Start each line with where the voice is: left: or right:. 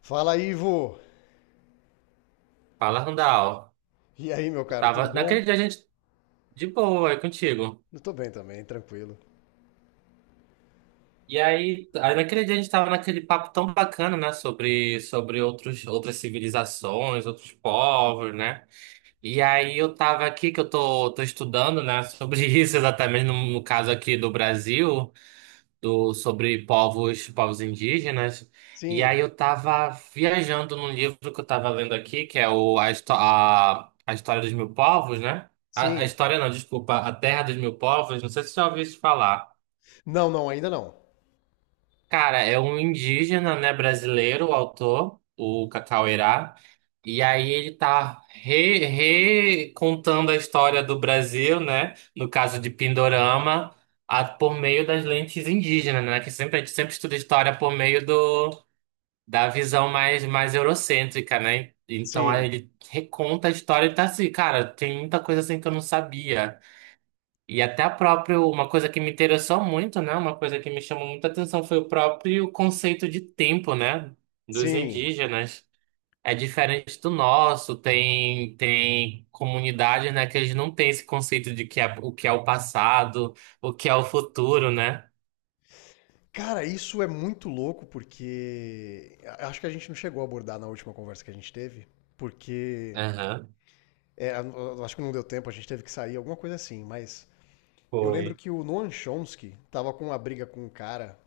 left: Fala, Ivo!
right: Fala, Randall.
left: E aí, meu
right: Eu
left: cara, tudo
right: tava...
left: bom?
right: Naquele dia a gente... De boa, é contigo.
left: Eu tô bem também, tranquilo.
right: E aí, naquele dia a gente tava naquele papo tão bacana, né? Sobre outros, outras civilizações, outros povos, né? E aí eu tava aqui, que eu tô estudando, né? Sobre isso exatamente, no caso aqui do Brasil. Do, sobre povos indígenas. E
left: Sim,
right: aí eu tava viajando num livro que eu tava lendo aqui, que é a, História dos Mil Povos, né? A
left: sim.
right: História não, desculpa, A Terra dos Mil Povos, não sei se você já ouviu isso falar.
left: Não, não, ainda não.
right: Cara, é um indígena, né, brasileiro, o autor, o Cacauerá. E aí ele recontando a história do Brasil, né, no caso de Pindorama, por meio das lentes indígenas, né, que sempre a gente sempre estuda história por meio do, da visão mais eurocêntrica, né? Então aí
left: Sim,
right: ele reconta a história e tá assim, cara, tem muita coisa assim que eu não sabia. E até a próprio, uma coisa que me interessou muito, né? Uma coisa que me chamou muita atenção foi o próprio conceito de tempo, né? Dos
left: sim.
right: indígenas. É diferente do nosso, tem comunidades, né, que eles não têm esse conceito de que é o passado, o que é o futuro, né?
left: Cara, isso é muito louco porque acho que a gente não chegou a abordar na última conversa que a gente teve, porque
right: Aham,
left: acho que não deu tempo, a gente teve que sair, alguma coisa assim, mas eu lembro
right: foi.
left: que o Noam Chomsky tava com uma briga com um cara,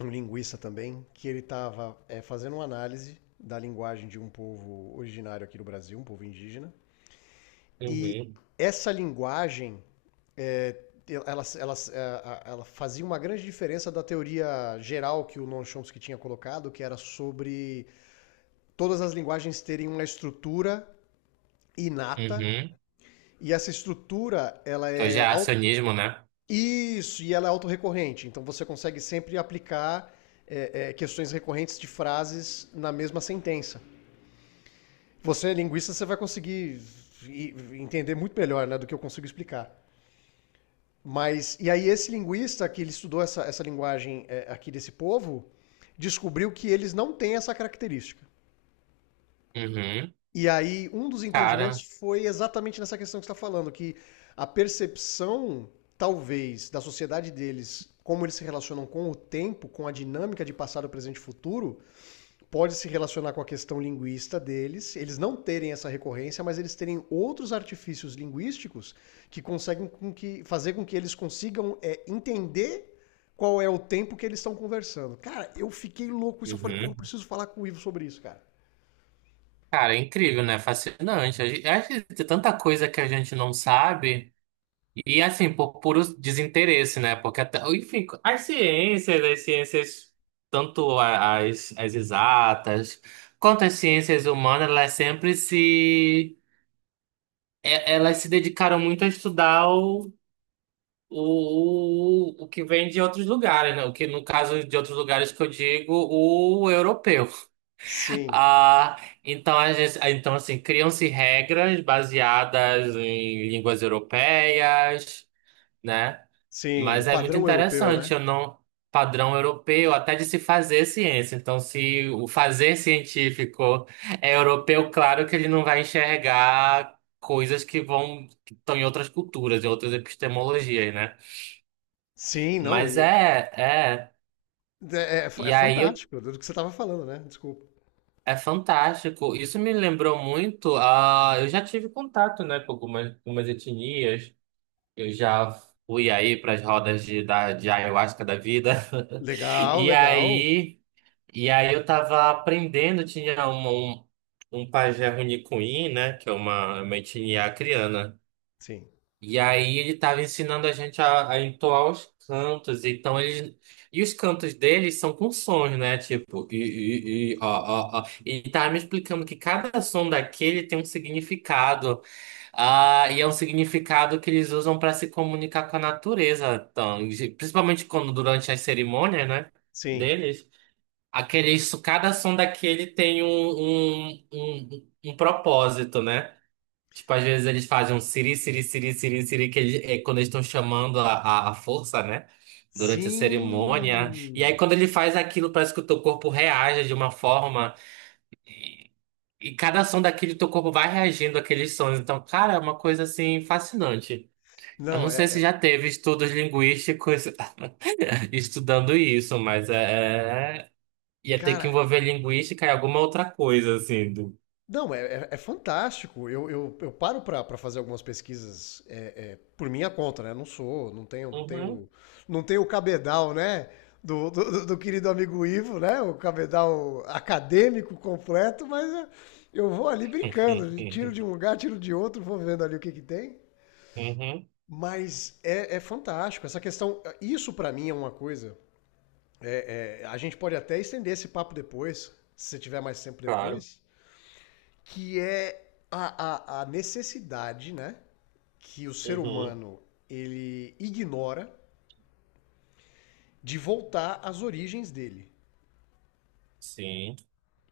left: um linguista também, que ele tava fazendo uma análise da linguagem de um povo originário aqui do Brasil, um povo indígena. E
right: Uhum.
left: essa linguagem, ela, ela, ela fazia uma grande diferença da teoria geral que o Noam Chomsky tinha colocado, que era sobre todas as linguagens terem uma estrutura inata,
right: Uhum.
left: e essa estrutura, ela
right: Que É o
left: é...
right: geracionismo, né?
left: Isso, e ela é autorrecorrente, então você consegue sempre aplicar questões recorrentes de frases na mesma sentença. Você é linguista, você vai conseguir entender muito melhor, né, do que eu consigo explicar. Mas, e aí esse linguista que ele estudou essa linguagem aqui desse povo, descobriu que eles não têm essa característica.
right: Uhum.
left: E aí um dos entendimentos
right: Cara.
left: foi exatamente nessa questão que você está falando, que a percepção, talvez, da sociedade deles, como eles se relacionam com o tempo, com a dinâmica de passado, presente e futuro, pode se relacionar com a questão linguista deles, eles não terem essa recorrência, mas eles terem outros artifícios linguísticos que conseguem com que, fazer com que eles consigam entender qual é o tempo que eles estão conversando. Cara, eu fiquei louco com isso. Eu falei, porra, eu
right: Uhum.
left: preciso falar com o Ivo sobre isso, cara.
right: Cara, é incrível, né? Fascinante. A gente- Acho que tem tanta coisa que a gente não sabe. E assim, por puro desinteresse, né? Porque até, enfim, as ciências, tanto as, as exatas, quanto as ciências humanas, elas sempre se. É- Elas se dedicaram muito a estudar o, o que vem de outros lugares, né? O que, no caso de outros lugares que eu digo, o europeu.
left: Sim,
right: Ah, então, a gente, então, assim, criam-se regras baseadas em línguas europeias. Né?
left: sim. O
right: Mas é muito
left: padrão europeu, né?
right: interessante, eu não padrão europeu até de se fazer ciência. Então, se o fazer científico é europeu, claro que ele não vai enxergar coisas que vão que estão em outras culturas, em outras epistemologias, né?
left: Sim, não.
right: Mas é.
left: É
right: E aí eu-
left: fantástico do que você estava falando, né? Desculpa.
right: é fantástico. Isso me lembrou muito. Ah, eu já tive contato, né, com algumas etnias. Eu já fui aí para as rodas de, de ayahuasca da vida.
left: Legal,
right: E
left: legal.
right: aí E aí eu tava aprendendo, tinha um um pajé Runicuí, né? Que é uma etnia acriana.
left: Sim,
right: E aí ele tava ensinando a gente a entoar os cantos. Então eles. E os cantos deles são com sons, né? Tipo, i, i, i, ó, ó, ó. E ele tava me explicando que cada som daquele tem um significado. Ah, e é um significado que eles usam para se comunicar com a natureza. Então, principalmente quando durante as cerimônias, né?
left: sim.
right: Deles. Aquele, isso, cada som daquele tem um propósito, né? Tipo, às vezes eles fazem um siri, siri, siri, siri, siri, que é quando eles estão chamando a força, né? Durante a cerimônia. E aí,
left: Sim.
right: quando ele faz aquilo, parece que o teu corpo reage de uma forma. E, e cada som daquele, teu corpo vai reagindo àqueles sons. Então, cara, é uma coisa, assim, fascinante. Eu não
left: Não,
right: sei
left: é,
right: se
left: é-
right: já teve estudos linguísticos estudando isso, mas é, Ia ter que
left: Cara,
right: envolver linguística e alguma outra coisa, assim. Do...
left: não, é fantástico. Eu paro para fazer algumas pesquisas por minha conta, né? Não sou,
right: Uhum.
left: não tenho o cabedal, né? Do querido amigo Ivo, né? O cabedal acadêmico completo, mas é, eu vou ali brincando, tiro de um lugar, tiro de outro, vou vendo ali o que que tem.
right: Uhum,
left: Mas é, é fantástico. Essa questão, isso para mim é uma coisa. É, a gente pode até estender esse papo depois, se você tiver mais tempo
right: claro.
left: depois. Que é a necessidade, né, que o ser
right: Uhum,
left: humano ele ignora de voltar às origens dele.
right: sim.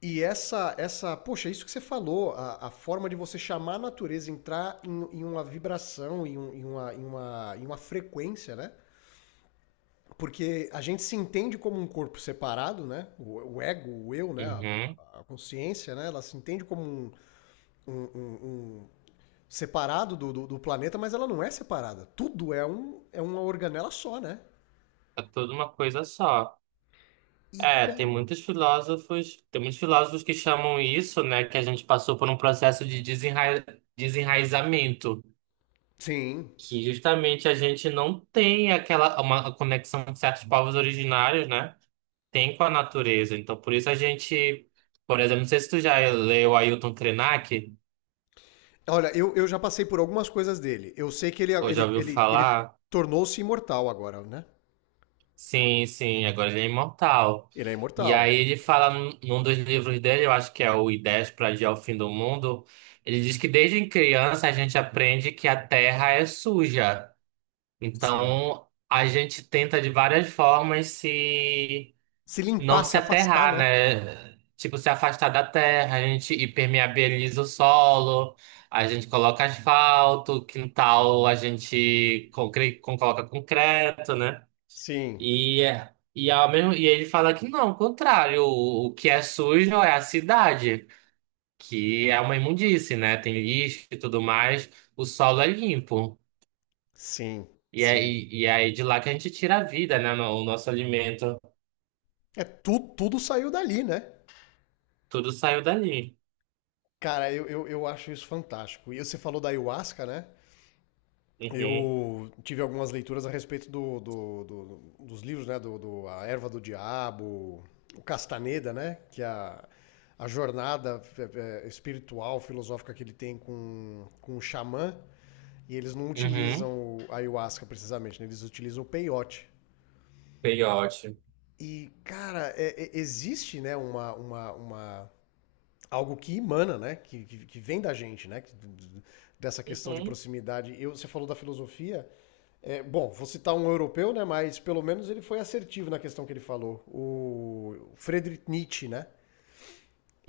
left: E poxa, isso que você falou, a forma de você chamar a natureza, entrar em, em uma vibração, em uma frequência, né? Porque a gente se entende como um corpo separado, né? O ego, o eu, né?
right: Uhum.
left: Consciência, né? Ela se entende como um, um, um separado do planeta, mas ela não é separada. Tudo é, um, é uma organela só, né?
right: É tudo uma coisa só. É,
left: Ica.
right: tem muitos filósofos que chamam isso, né, que a gente passou por um processo de desenraizamento,
left: Sim.
right: que justamente a gente não tem aquela uma conexão que certos povos originários, né, tem com a natureza. Então, por isso a gente, por exemplo, não sei se tu já leu Ailton Krenak,
left: Olha, eu já passei por algumas coisas dele. Eu sei que
right: Ou já ouviu
left: ele
right: falar?
left: tornou-se imortal agora, né?
right: Sim, sim, agora ele é imortal.
left: Ele é
right: E
left: imortal.
right: aí ele fala num dos livros dele, eu acho que é o Ideias para Adiar o Fim do Mundo, ele diz que desde criança a gente aprende que a Terra é suja.
left: Sim.
right: Então a gente tenta de várias formas se
left: Se
right: não
left: limpar,
right: se
left: se afastar,
right: aterrar,
left: né?
right: né? Tipo, se afastar da terra, a gente impermeabiliza o solo, a gente coloca asfalto, quintal, a gente coloca concreto, né?
left: Sim,
right: E, ao mesmo, e ele fala que não, o contrário, o que é sujo é a cidade, que é uma imundície, né? Tem lixo e tudo mais, o solo é limpo.
left: sim,
right: E
left: sim.
right: aí, e aí de lá que a gente tira a vida, né? O nosso alimento,
left: É, tu, tudo saiu dali, né?
right: tudo saiu dali.
left: Cara, eu acho isso fantástico. E você falou da ayahuasca, né?
right: Uhum,
left: Eu tive algumas leituras a respeito dos livros, né? A Erva do Diabo, o Castaneda, né? Que é a jornada espiritual, filosófica que ele tem com o xamã. E eles não utilizam
right: uhum.
left: o ayahuasca precisamente, né? Eles utilizam o peiote.
right: Peiote.
left: E, cara, existe, né, uma algo que emana, né, que vem da gente, né, que dessa questão de
right: Uhum,
left: proximidade. Eu, você falou da filosofia. É, bom, vou citar um europeu, né? Mas pelo menos ele foi assertivo na questão que ele falou. O Friedrich Nietzsche, né?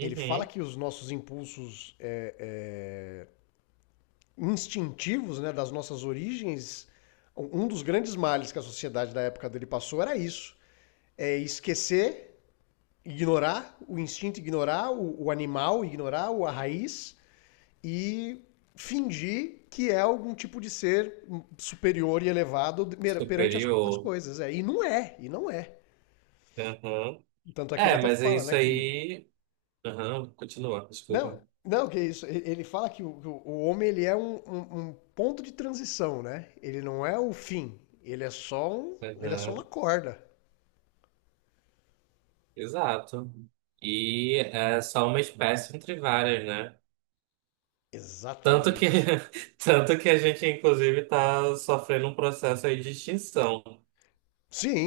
left: Ele fala que os nossos impulsos instintivos, né, das nossas origens, um dos grandes males que a sociedade da época dele passou era isso: é esquecer, ignorar o instinto, ignorar o animal, ignorar a raiz e fingir que é algum tipo de ser superior e elevado perante as
right: Superior.
left: coisas. É. E não é, e não é.
right: Uhum.
left: Tanto é que ele
right: É,
left: até
right: mas é
left: fala, né,
right: isso
left: que...
right: aí. Aham, continua,
left: Não,
right: desculpa.
left: não, que é isso. Ele fala que que o homem ele é um ponto de transição, né? Ele não é o fim. Ele é só uma
right: Aham.
left: corda.
right: Exato. E é só uma espécie entre várias, né? Tanto que,
left: Exatamente.
right: tanto que a gente, inclusive, tá sofrendo um processo aí de extinção,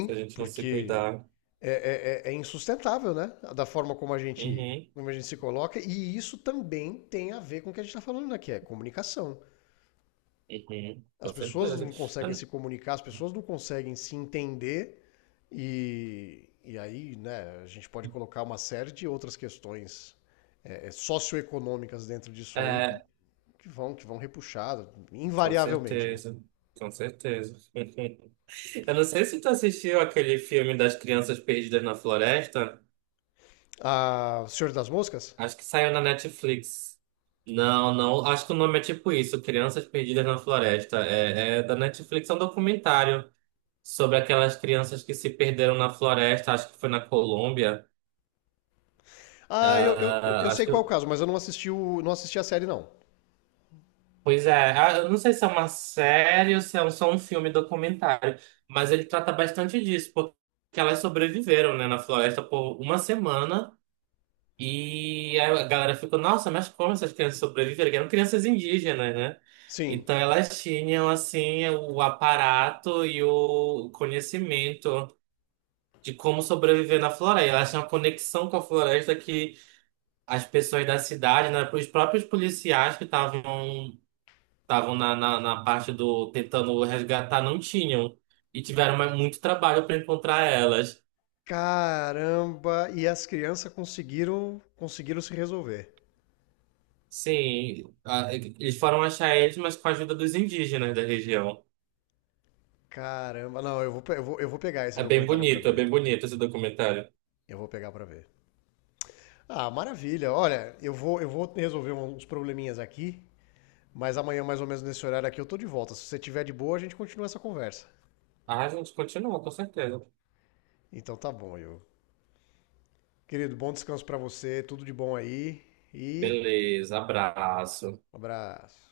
right: se a gente não se
left: porque
right: cuidar.
left: é insustentável, né? Da forma
right: Uhum,
left: como a gente se coloca, e isso também tem a ver com o que a gente está falando, né? Que é comunicação.
right: uhum,
left: As
right: com
left: pessoas
right: certeza.
left: não conseguem se comunicar, as pessoas não conseguem se entender, e aí, né, a gente pode colocar uma série de outras questões socioeconômicas dentro disso aí
right: É,
left: que vão repuxar,
right: com
left: invariavelmente, né?
right: certeza, com certeza. Eu não sei se tu assistiu aquele filme das crianças perdidas na floresta.
left: Ah, Senhor das Moscas?
right: Acho que saiu na Netflix. Não, não. Acho que o nome é tipo isso, Crianças Perdidas na Floresta. É, é da Netflix, é um documentário sobre aquelas crianças que se perderam na floresta. Acho que foi na Colômbia.
left: Ah, eu
right: Ah, acho
left: sei
right: que.
left: qual é o caso, mas eu não assisti não assisti a série, não.
right: Pois é. Ah, eu não sei se é uma série ou se é só um filme documentário, mas ele trata bastante disso, porque elas sobreviveram, né, na floresta por uma semana. E aí a galera ficou, nossa, mas como essas crianças sobreviveram? Que eram crianças indígenas, né?
left: Sim.
right: Então elas tinham, assim, o aparato e o conhecimento de como sobreviver na floresta. Elas tinham uma conexão com a floresta que as pessoas da cidade, né? Os próprios policiais que estavam estavam na parte do tentando resgatar não tinham. E tiveram muito trabalho para encontrar elas.
left: Caramba! E as crianças conseguiram, conseguiram se resolver.
right: Sim, eles foram achar eles, mas com a ajuda dos indígenas da região.
left: Caramba! Não, eu vou pegar esse documentário pra
right: É
left: ver.
right: bem bonito esse documentário.
left: Eu vou pegar pra ver. Ah, maravilha! Olha, eu vou resolver um, uns probleminhas aqui, mas amanhã, mais ou menos nesse horário aqui, eu tô de volta. Se você tiver de boa, a gente continua essa conversa.
right: Ah, a gente continua, com certeza.
left: Então tá bom, eu. Querido, bom descanso pra você, tudo de bom aí e
right: Beleza, abraço.
left: um abraço.